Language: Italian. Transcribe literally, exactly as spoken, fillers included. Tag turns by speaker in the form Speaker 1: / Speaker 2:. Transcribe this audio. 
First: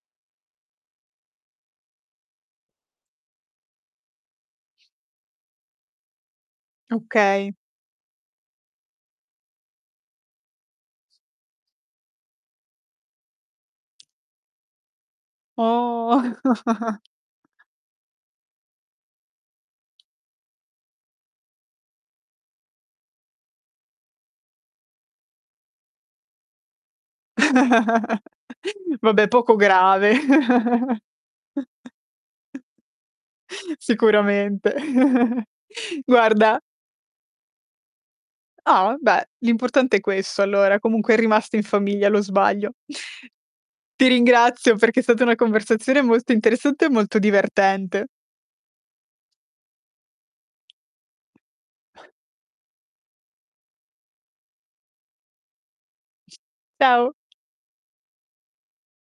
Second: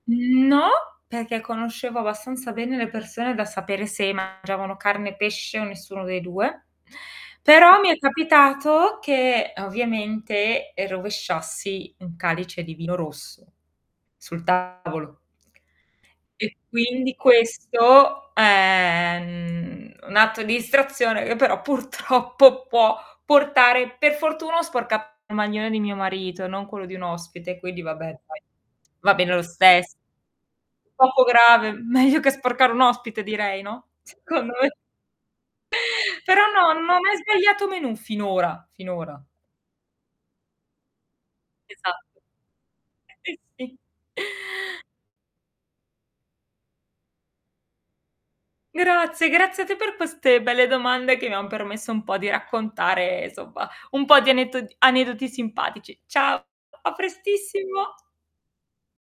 Speaker 1: Mhmm, no, perché conoscevo abbastanza bene le persone da sapere se mangiavano carne, pesce o nessuno dei due,
Speaker 2: Okay.
Speaker 1: però mi è capitato che, ovviamente, e rovesciassi un calice di vino rosso sul tavolo.
Speaker 2: Oh
Speaker 1: E quindi questo è ehm un atto di istrazione che però purtroppo può portare per fortuna ho sporcato il maglione di mio marito, non quello di un ospite, quindi vabbè dai, va
Speaker 2: Vabbè
Speaker 1: bene lo
Speaker 2: poco
Speaker 1: stesso.
Speaker 2: grave.
Speaker 1: Poco grave, meglio che sporcare un ospite direi, no, secondo me.
Speaker 2: Sicuramente.
Speaker 1: Però
Speaker 2: Guarda
Speaker 1: no, non hai mai sbagliato menù finora,
Speaker 2: Ah, va
Speaker 1: finora.
Speaker 2: beh, l'importante è questo allora, comunque è rimasto in famiglia
Speaker 1: Esatto.
Speaker 2: lo sbaglio.
Speaker 1: Si, si.
Speaker 2: Ti ringrazio perché è stata una conversazione molto interessante e molto divertente.
Speaker 1: Grazie, grazie a te per queste belle domande, che mi han permesso un po' di raccontare insomma un po' di anetto aneddoti simpatici. Ciao a
Speaker 2: Ciao,
Speaker 1: prestissimo.